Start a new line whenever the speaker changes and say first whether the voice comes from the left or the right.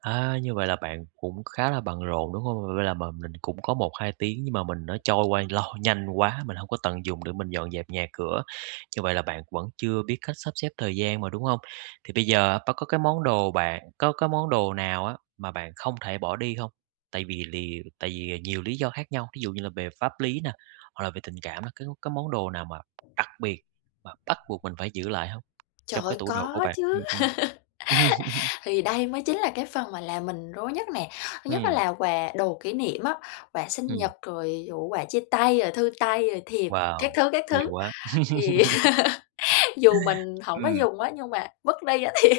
right: À, như vậy là bạn cũng khá là bận rộn, đúng hông? Vậy là mà mình cũng có 1-2 tiếng, nhưng mà mình nó trôi qua lo nhanh quá, mình hổng có tận dùng để mình dọn dẹp nhà cửa. Như vậy là bạn vẫn chưa biết cách sắp xếp thời gian mà, đúng hông? Thì bây giờ, bạn có cái món đồ bạn có có món đồ nào á, mà bạn không thể bỏ đi hông? Tại vì lì tại vì nhiều lý do khác nhau, thí dụ như là về pháp lý nè, hoặc là về tình cảm nó cứ cái m có món đồ nào mà đặc biệt mà bắt buộc mình phải giữ lại hông?
left: Trời
right: Trong cái
left: ơi,
right: tủ đồ của
left: có
right: bạn ừm,
left: chứ.
right: ừm.
left: Thì đây mới chính là cái phần mà làm mình rối nhất nè. Thứ nhất á
right: Ừm.
left: là quà đồ kỷ niệm á, quà sinh
right: Ừm.
left: nhật, rồi, ờ, quà chia tay, rồi thư tay, rồi thiệp, các
right: Wow!
left: thứ, các
right: Nhiều
left: thứ,
right: quá.
left: thì dù mình hổng có
right: Ừm.
left: dùng á, nhưng mà vứt đi á thì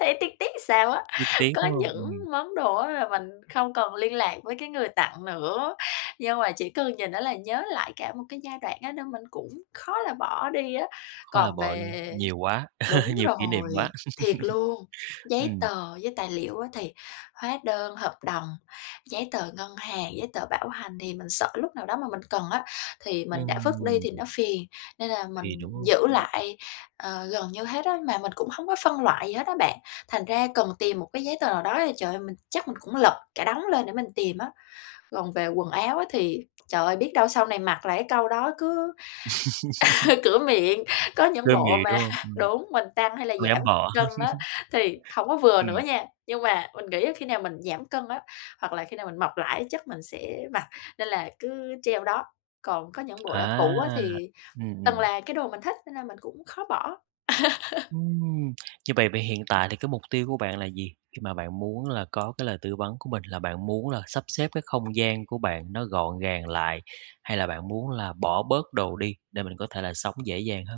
left: thấy tiếc tiếc làm sao á.
right: Tiếc tiếc,
left: Có
right: đúng hông?
left: những
right: Ừm.
left: món đồ á là mình không còn liên lạc với cái người tặng nữa, nhưng mà chỉ cần nhìn nó là nhớ lại cả một cái giai đoạn á nên mình cũng khó là bỏ đi á.
right: Khó là
left: Còn
right: bỏ đi.
left: về
right: Nhiều quá,
left: đúng
right: nhiều kỷ niệm quá.
left: rồi, thiệt luôn, giấy
right: Ừm.
left: tờ với tài liệu á thì hóa đơn hợp đồng, giấy tờ ngân hàng, giấy tờ bảo hành thì mình sợ lúc nào đó mà mình cần á thì mình đã vứt đi
right: Ừm.
left: thì nó phiền. Nên là
right: Phiền
left: mình
right: đúng hông?
left: giữ
right: Ừm.
left: lại, ờ, gần như hết á, mà mình cũng hông có phân loại gì hết á bạn, thành ra cần tìm một cái giấy tờ nào đó thì, trời ơi, mình chắc mình cũng lật cả đống lên để mình tìm á. Còn về quần áo á thì: "Trời ơi, biết đâu sau này mặc lại", cái câu đó cứ cửa miệng, có những
right: Cửa
left: bộ
right: miệng,
left: mà
right: đúng hông? Ừm.
left: đúng, mình tăng hay là
right: Không dám
left: giảm
right: bỏ.
left: cân á, thì hổng có vừa nữa
right: Ừm.
left: nha, nhưng mà mình nghĩ á khi nào mình giảm cân á, hoặc là khi nào mình mập lại á chắc mình sẽ mặc, nên là cứ treo đó. Còn có những bộ
right: À.
left: đã cũ á thì
right: Ừm,
left: từng
right: ừm.
left: là cái đồ mình thích cho nên mình cũng khó bỏ.
right: Ừm. Như vậy vậy hiện tại thì cái mục tiêu của bạn là gì? Khi mà bạn muốn là có cái lời tư vấn của mình, là bạn muốn là sắp xếp cái không gian của bạn nó gọn gàng lại? Hay là bạn muốn là bỏ bớt đồ đi để mình có thể là sống dễ dàng hơn?